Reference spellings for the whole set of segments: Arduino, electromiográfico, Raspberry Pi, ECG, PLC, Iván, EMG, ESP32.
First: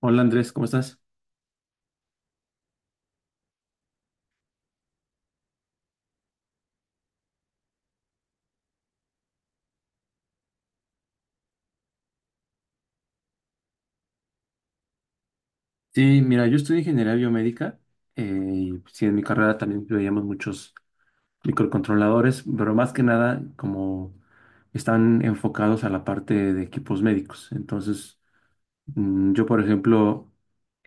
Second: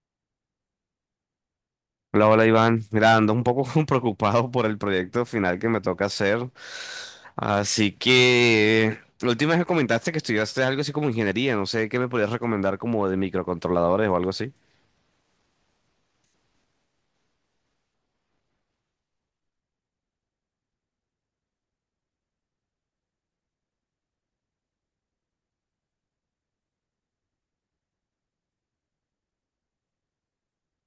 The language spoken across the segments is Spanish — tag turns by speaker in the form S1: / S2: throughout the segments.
S1: Hola Andrés, ¿cómo estás?
S2: Hola, hola Iván. Mira, ando un poco preocupado por el proyecto final que me toca hacer. Así que la última vez que comentaste que estudiaste algo así como ingeniería, no sé qué me podrías recomendar como de microcontroladores o algo así.
S1: Sí, mira, yo estudio ingeniería biomédica, eh, y sí, en mi carrera también veíamos muchos microcontroladores, pero más que nada como están enfocados a la parte de equipos médicos. Entonces, yo por ejemplo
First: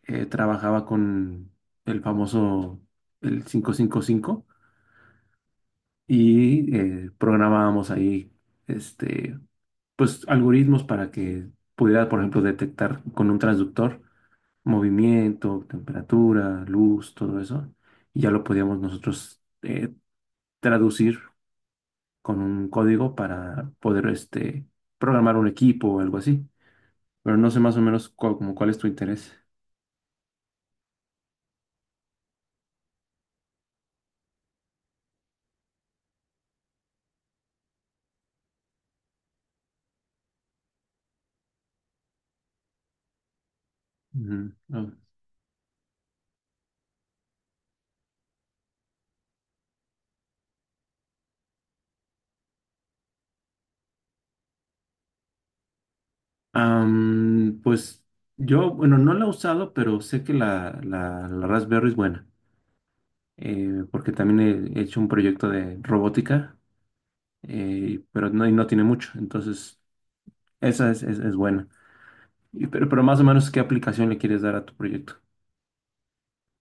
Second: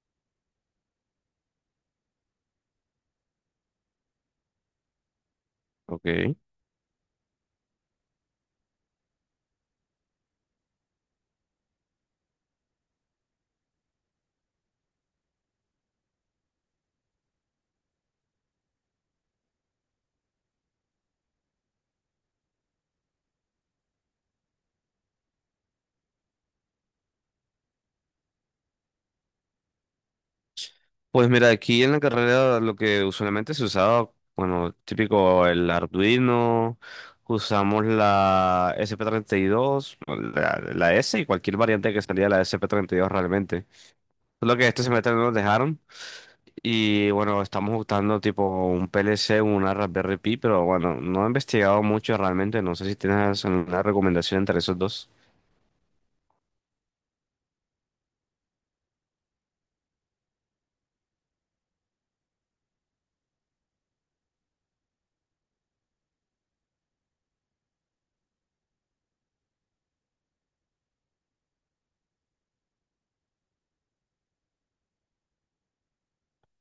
S1: trabajaba con el famoso el 555
S2: Ok.
S1: y cinco y programábamos ahí este, pues algoritmos para que pudiera, por ejemplo, detectar con un transductor movimiento, temperatura, luz, todo eso, y ya lo podíamos nosotros traducir con un código para poder programar un equipo o algo así. Pero no sé más o menos como cuál es tu interés.
S2: Pues mira, aquí en la carrera lo que usualmente se usaba, bueno, típico el Arduino, usamos la S P SP32, la S y cualquier variante que salía de la SP32 realmente.
S1: Ujú.
S2: Solo que este
S1: Ah.
S2: semestre no nos dejaron. Y bueno, estamos buscando tipo un PLC, una Raspberry Pi, pero bueno, no he investigado mucho realmente. No sé si tienes alguna recomendación entre esos dos.
S1: Pues yo, bueno, no la he usado, pero sé que la Raspberry es buena, porque también he hecho un proyecto de robótica, pero no, y no tiene mucho, entonces esa es buena. Pero, más o menos, ¿qué aplicación le quieres dar a tu proyecto?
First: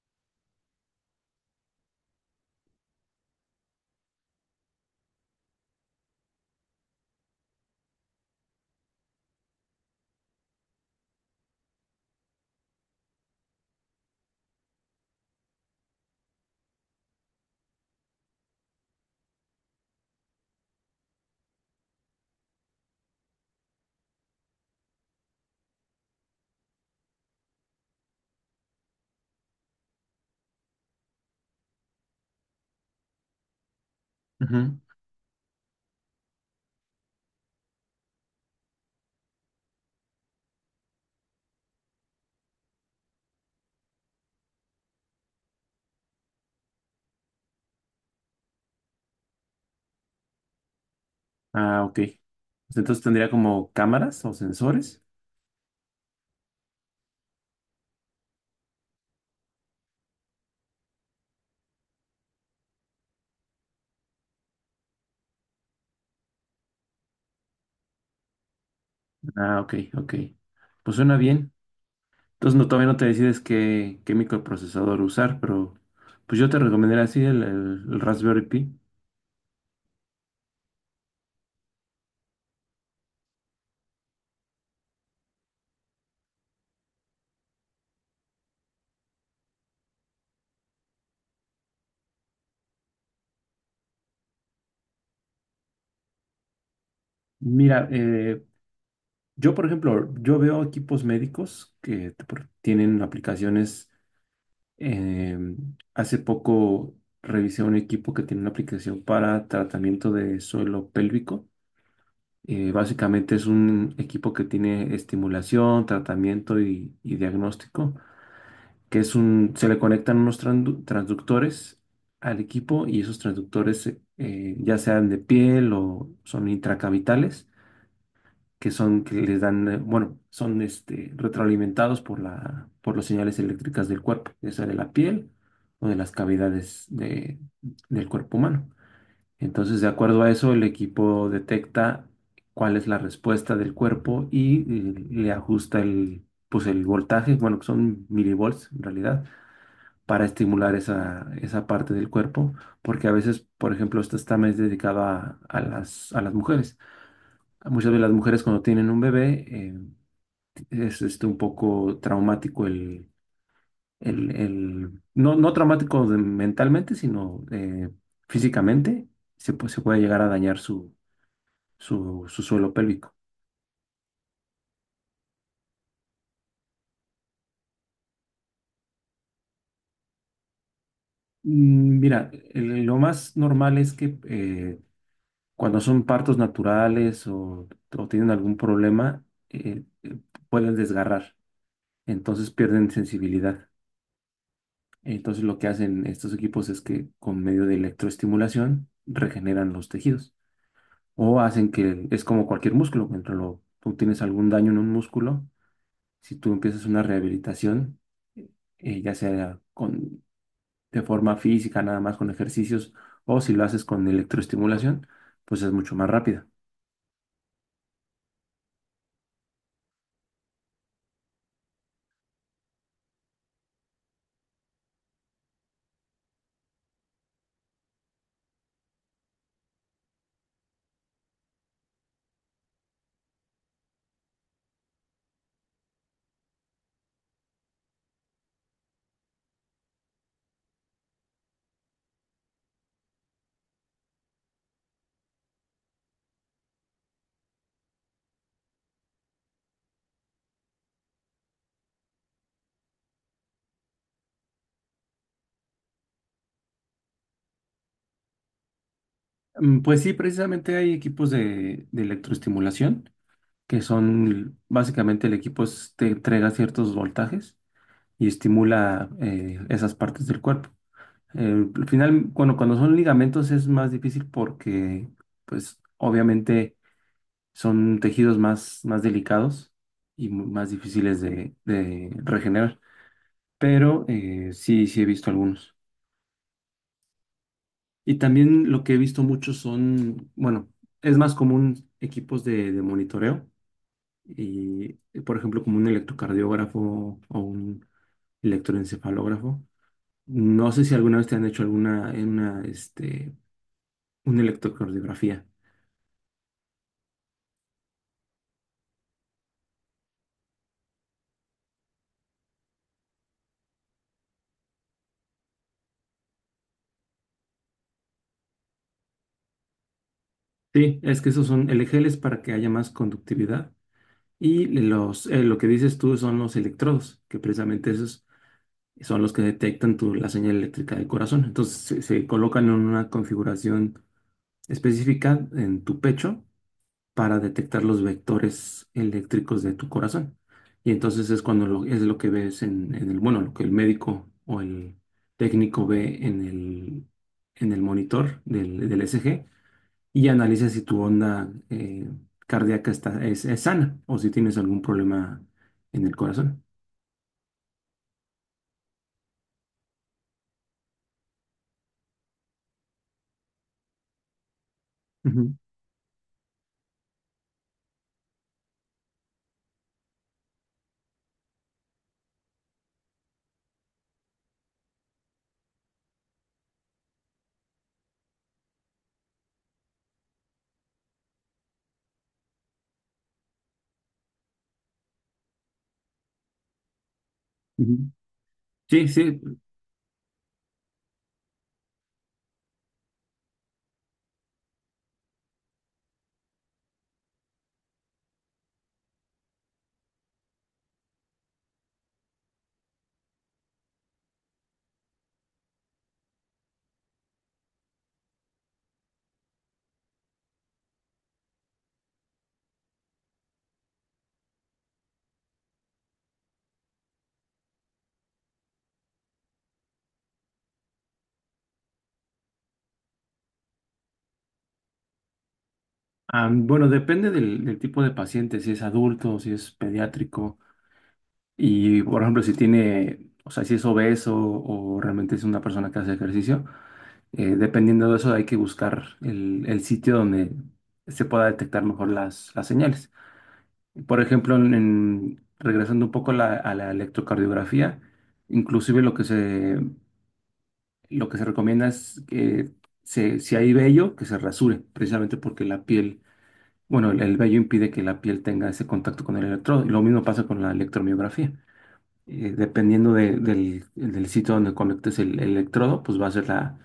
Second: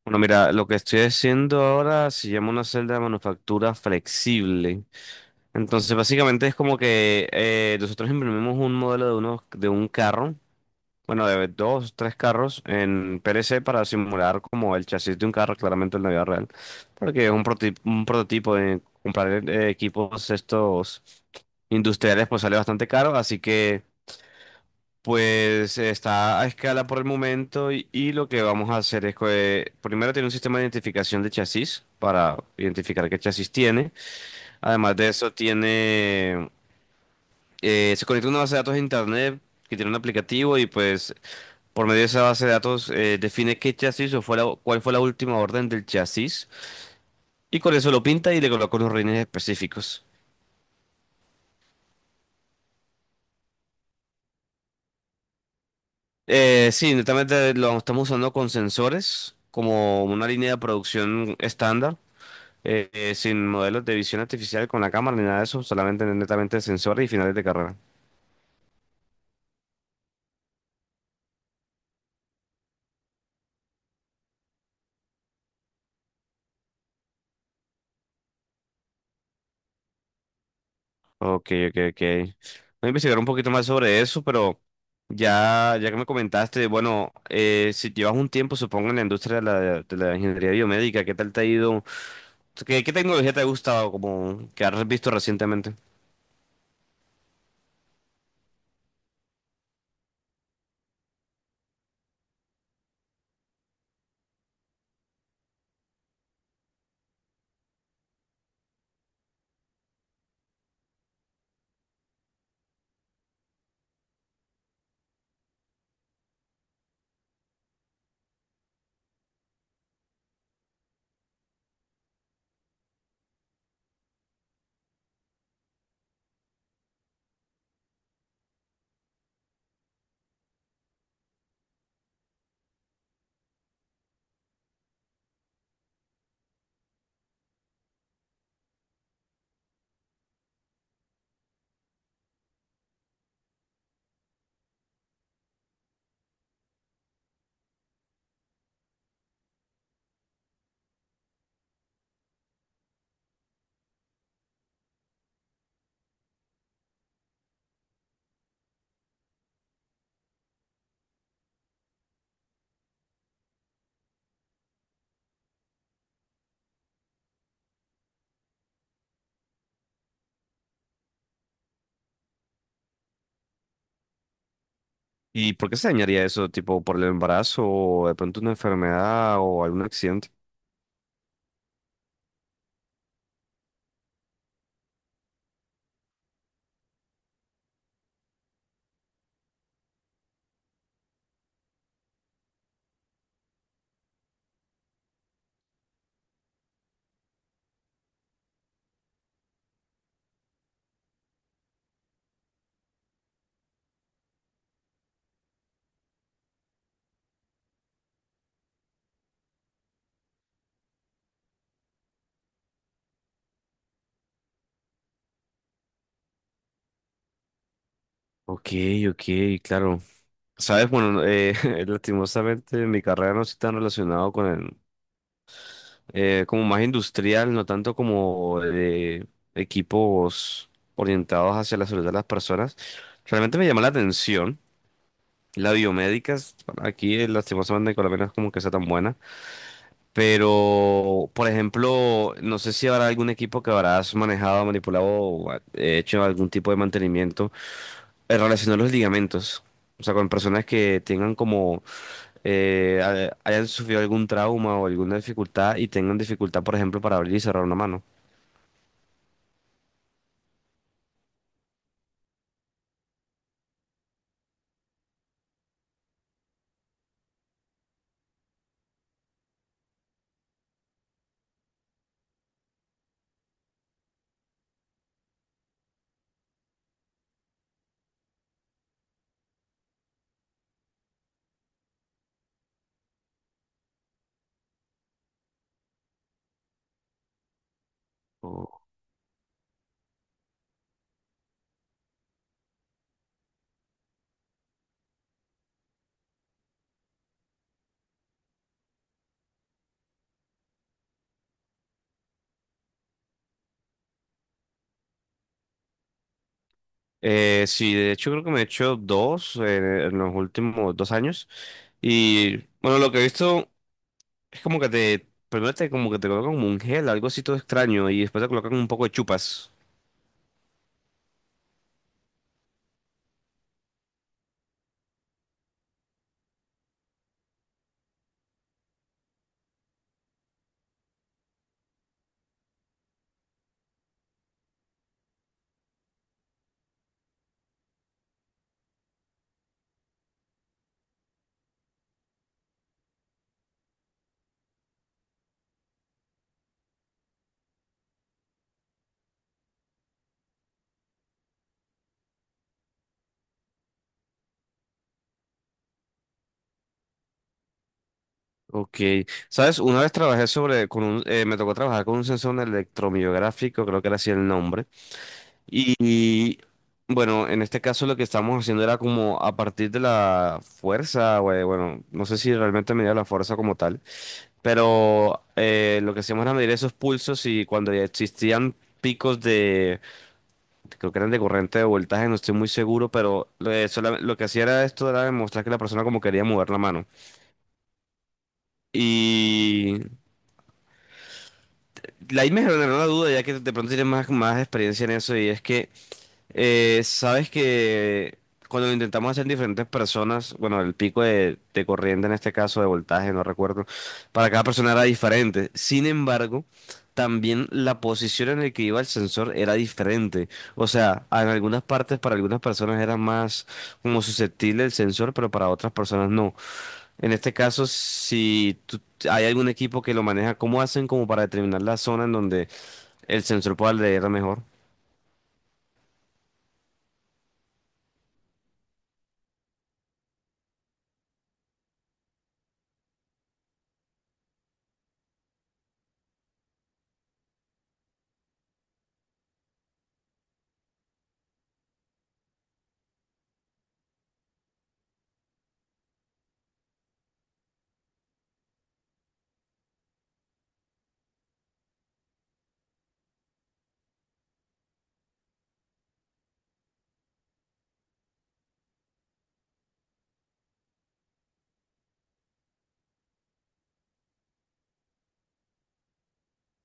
S2: Bueno, mira, lo que estoy haciendo ahora se llama una celda de manufactura flexible. Entonces, básicamente es como que nosotros imprimimos un modelo de un carro. Bueno, de dos, tres carros en PLC para simular como el chasis de un carro, claramente en la vida real. Porque es un prototipo de comprar equipos estos industriales, pues sale bastante caro. Así que, pues está a escala por el momento. Y lo que vamos a hacer es que primero tiene un sistema de identificación de chasis para identificar qué chasis tiene.
S1: Ujú.
S2: Además de eso, tiene se conecta a una base de datos de internet que tiene un aplicativo y pues. Por medio de esa base de datos, define qué chasis o cuál fue la última orden del chasis y con eso lo pinta y le coloca unos rines específicos.
S1: Ah, ok. Pues entonces tendría como cámaras o sensores.
S2: Sí, netamente lo estamos usando con sensores como una línea de producción estándar, sin modelos de visión artificial con la cámara ni nada de eso, solamente netamente sensores y finales de carrera.
S1: Ah, ok, ok. Pues suena bien. Entonces no, todavía no te decides qué microprocesador usar, pero pues yo te recomendaría así el Raspberry Pi.
S2: Ok, ok, ok. Voy a investigar un poquito más sobre eso, pero ya que me comentaste, bueno, si llevas un tiempo, supongo, en la industria de la ingeniería biomédica, ¿qué tal te ha ido? ¿Qué tecnología te ha gustado como que has visto recientemente?
S1: Mira, yo por ejemplo, yo veo equipos médicos que te tienen aplicaciones. eh, hace poco revisé un equipo que tiene una aplicación para tratamiento de suelo pélvico. Básicamente es un equipo que tiene estimulación, tratamiento y diagnóstico, que es un, se le conectan unos transductores al equipo y esos transductores ya sean de piel o son intracavitales, que son que les dan, bueno, son retroalimentados por por las señales eléctricas del cuerpo, ya sea de la piel o de las cavidades del cuerpo humano. Entonces, de acuerdo a eso, el equipo detecta cuál es la respuesta del cuerpo y le ajusta el, pues el voltaje, bueno, que son milivolts en realidad, para estimular esa parte del cuerpo, porque a veces, por ejemplo, esta está más dedicada a las mujeres. Muchas de las mujeres cuando tienen un bebé es un poco traumático no, no traumático mentalmente, sino físicamente, se puede llegar a dañar su suelo pélvico.
S2: ¿Y por qué se dañaría eso, tipo por el embarazo o de pronto una enfermedad o algún accidente?
S1: Mira, lo más normal es que cuando son partos naturales o tienen algún problema, eh, eh, pueden desgarrar, entonces pierden sensibilidad. Entonces lo que hacen estos equipos es que con medio de electroestimulación regeneran los tejidos o hacen que es como cualquier músculo, cuando tú tienes algún daño en un músculo, si tú empiezas una rehabilitación, ya sea con de forma física, nada más con ejercicios, o si lo haces con electroestimulación, pues es mucho más rápida.
S2: Ok, ok, claro. Sabes, bueno, lastimosamente mi carrera no está tan relacionado con el, como más industrial, no tanto como de equipos orientados hacia la salud de las personas. Realmente me llama la atención la biomédica, aquí lastimosamente en Colombia no es como que sea tan buena. Pero, por ejemplo, no sé si habrá algún equipo que habrás manejado, manipulado o hecho algún tipo de mantenimiento relacionado a los ligamentos. O sea, con personas que tengan como, hayan sufrido algún trauma o alguna dificultad y tengan dificultad, por ejemplo, para abrir y cerrar una mano.
S1: Pues sí, precisamente hay equipos de electroestimulación, que son básicamente el equipo te entrega ciertos voltajes y estimula esas partes del cuerpo. Al final, cuando son ligamentos es más difícil porque, pues obviamente son tejidos más delicados y más difíciles de regenerar. Pero sí, sí he visto algunos. Y también
S2: O-
S1: lo que he visto mucho son, bueno, es más común equipos de monitoreo y, por ejemplo, como un electrocardiógrafo o un electroencefalógrafo. No sé si alguna vez te han hecho alguna, una, una electrocardiografía.
S2: Sí, de hecho creo que me he hecho dos en los últimos 2 años. Y bueno, lo que he visto es como que te, primero te, como que te colocan como un gel, algo así todo extraño, y después te colocan un poco de chupas.
S1: Sí, es que esos son, el gel es para que haya más conductividad y los, lo que dices tú son los electrodos, que precisamente esos son los que detectan tu, la señal eléctrica del corazón. Entonces se colocan en una configuración específica en tu pecho para detectar los vectores eléctricos de tu corazón. Y entonces es cuando lo, es lo que ves en el, bueno, lo que el médico o el técnico ve en el monitor del ECG y analiza si tu onda cardíaca es sana o si tienes algún problema en el corazón.
S2: Ok, sabes, una vez trabajé sobre, con un, me tocó trabajar con un sensor electromiográfico, creo que era así el nombre.
S1: Ujú,
S2: Y bueno, en este caso lo que estábamos haciendo era como a partir de la fuerza, güey, bueno, no sé si realmente medía la fuerza como tal, pero lo que hacíamos era medir esos pulsos y cuando ya existían picos creo que eran de corriente de voltaje, no estoy muy seguro, pero lo que hacía era esto, era demostrar que la persona como quería mover la mano.
S1: ujú. Sí, sí.
S2: Y La ahí me generó una duda, ya que de pronto tienes más, más experiencia en eso, y es que, sabes que cuando lo intentamos hacer en diferentes personas, bueno, el pico de corriente en este caso, de voltaje, no recuerdo, para cada persona era diferente. Sin embargo, también la posición en la que iba el sensor era diferente. O sea, en algunas partes para algunas personas era más como susceptible el sensor, pero para otras personas no. En este caso, si tú- hay algún equipo que lo maneja, ¿cómo hacen como para determinar la zona en donde el sensor pueda leer mejor?
S1: Ah, bueno, depende del tipo de paciente, si es adulto, si es pediátrico y, por ejemplo, si tiene, o sea, si es obeso o realmente es una persona que hace ejercicio, dependiendo de eso hay que buscar el sitio donde se pueda detectar mejor las señales. Por ejemplo, regresando un poco a a la electrocardiografía, inclusive lo que lo que se recomienda es que si hay vello, que se rasure, precisamente porque la piel, bueno, el vello impide que la piel tenga ese contacto con el electrodo. Y lo mismo pasa con la electromiografía. Dependiendo del sitio donde conectes el electrodo, pues va a ser la,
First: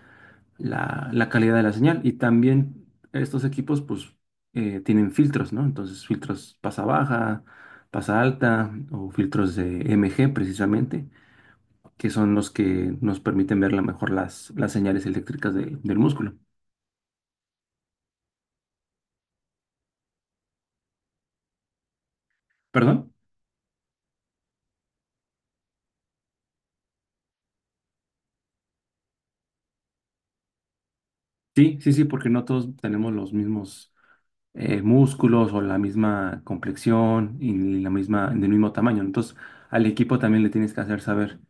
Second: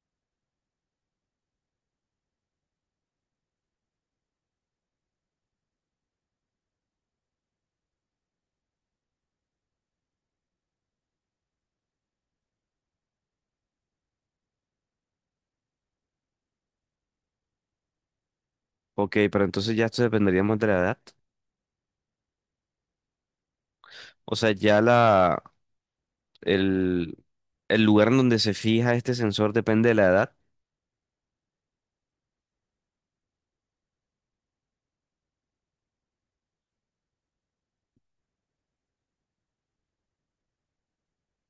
S1: la, la calidad de la señal. Y también estos equipos, pues, tienen filtros, ¿no? Entonces, filtros pasa baja, pasa alta, o filtros de MG precisamente, que son los que nos permiten ver la mejor las señales eléctricas del músculo.
S2: Ok, pero entonces ya esto dependería más de la edad.
S1: ¿Perdón?
S2: O sea, ya el, el lugar en donde se fija este sensor depende de la edad
S1: Sí, sí, sí, porque no todos tenemos los mismos músculos o la misma complexión y la misma, del mismo tamaño. Entonces, al equipo también le tienes que hacer saber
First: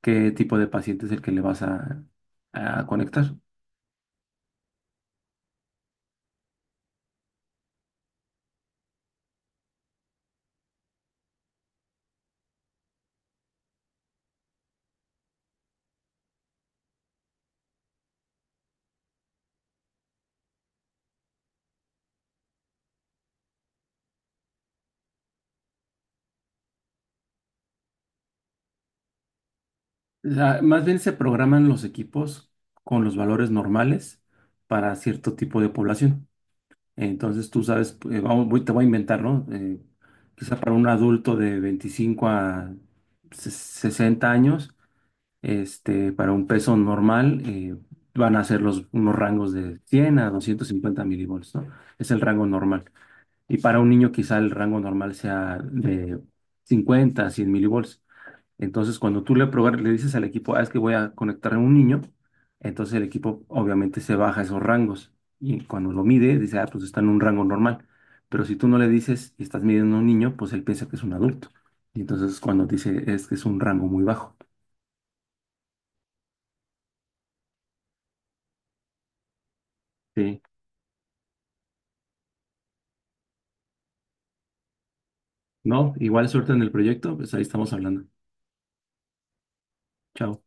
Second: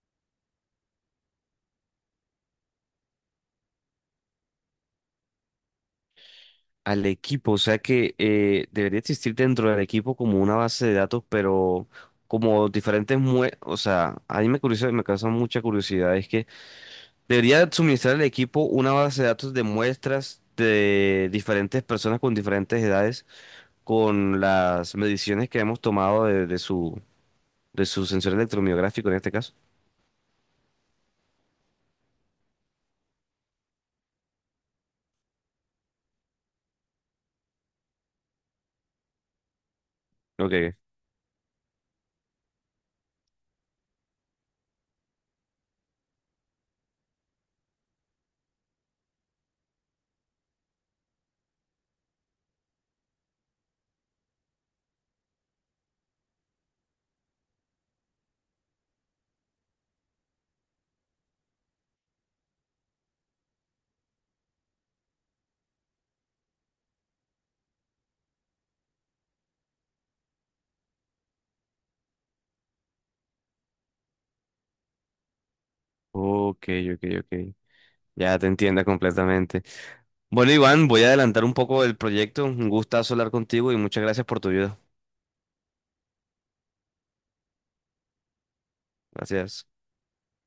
S1: qué tipo de paciente es el que le vas a conectar.
S2: al equipo. O sea que debería existir dentro del equipo como una base de datos, pero como O sea, a mí me curiosa, me causa mucha curiosidad. Es que debería suministrar al equipo una base de datos de muestras de diferentes personas con diferentes edades, con las mediciones que hemos tomado de su sensor electromiográfico en este caso.
S1: Más bien se programan los equipos con los valores normales para cierto tipo de población. Entonces tú sabes, vamos, te voy a inventar, ¿no?
S2: Ok,
S1: Quizá para un adulto de 25 a 60 años, para un peso normal, van a ser los, unos rangos de 100 a 250 mV, ¿no? Es el rango normal. Y para un niño quizá el rango normal sea de 50 a 100 mV. Entonces, cuando tú le, le dices al equipo, ah, es que voy a conectar a un niño, entonces el equipo obviamente se baja esos rangos y cuando lo mide dice, ah, pues está en un rango normal. Pero si tú no le dices y estás midiendo a un niño, pues él piensa que es un adulto. Y entonces cuando dice, es que es un rango muy bajo.
S2: ok, ok, ok. Ya te entienda completamente.
S1: Sí.
S2: Bueno, Iván, voy a adelantar un poco el proyecto. Un gustazo hablar contigo y muchas gracias por tu ayuda.
S1: No, igual suerte en el proyecto, pues ahí estamos hablando.
S2: Gracias.
S1: Chao.